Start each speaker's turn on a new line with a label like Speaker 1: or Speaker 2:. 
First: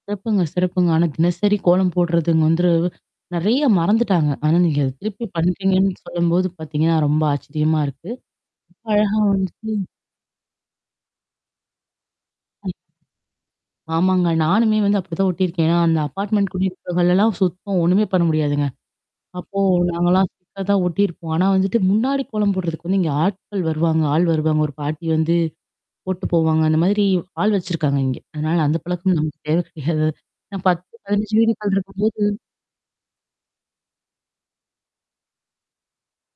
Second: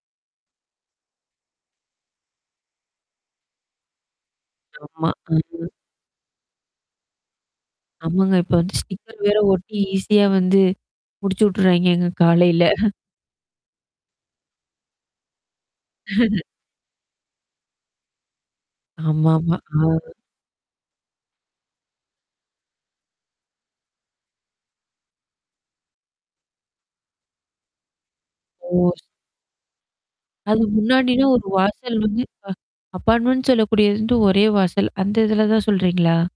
Speaker 1: சிறப்புங்க சிறப்புங்க. ஆனா, தினசரி கோலம் போடுறதுங்க வந்து நெறையா மறந்துட்டாங்க. ஆனா, நீங்க திருப்பி
Speaker 2: [unintelligible]
Speaker 1: பண்றீங்கன்னு சொல்லும்போது பாத்தீங்கன்னா ரொம்ப ஆச்சரியமா இருக்கு.
Speaker 2: ஆமாங்க, இப்ப வந்து ஸ்டிக்கர் வேற
Speaker 1: அழகாவும் இருக்கு.
Speaker 2: ஒட்டி ஈஸியா வந்து முடிச்சு விட்டுர்றாய்ங்கங்க காலையில.
Speaker 1: [unintelligible] ஆமாங்க, நானுமே வந்து அப்படித்தான் ஒட்டியிருக்கேன். அந்த அப்பார்ட்மென்ட் குடியே இருக்குறவங்கள் எல்லாம் சுத்தம் ஒண்ணுமே பண்ண முடியாதுங்க.
Speaker 2: ஆமாமா
Speaker 1: அப்போ
Speaker 2: ஆ.
Speaker 1: நாங்க எல்லாம் ஸ்டிக்கர் தான் ஒட்டியிருப்போம். ஆனா வந்துட்டு முன்னாடி கோலம் போடுறதுக்கு வந்து இங்க ஆட்கள் வருவாங்க ஆள் வருவாங்க. ஒரு பாட்டி வந்து போட்டுட்டு போவாங்க. அந்த மாதிரி ஆள் வச்சிருக்காங்க இங்க. அதனால அந்த
Speaker 2: ஓ.
Speaker 1: பழக்கம் நமக்குத் தேவை கிடையாது அது ஏன்னா
Speaker 2: அது
Speaker 1: 10,
Speaker 2: முன்னாடின்னா,
Speaker 1: 15
Speaker 2: ஒரு
Speaker 1: வீடுகள்
Speaker 2: வாசல் வந்து
Speaker 1: இருக்கும்போது
Speaker 2: இப்ப அபார்ட்மெண்ட் சொல்லக்கூடியது வந்து ஒரே வாசல், அந்த இதுலதான் சொல்றீங்களா?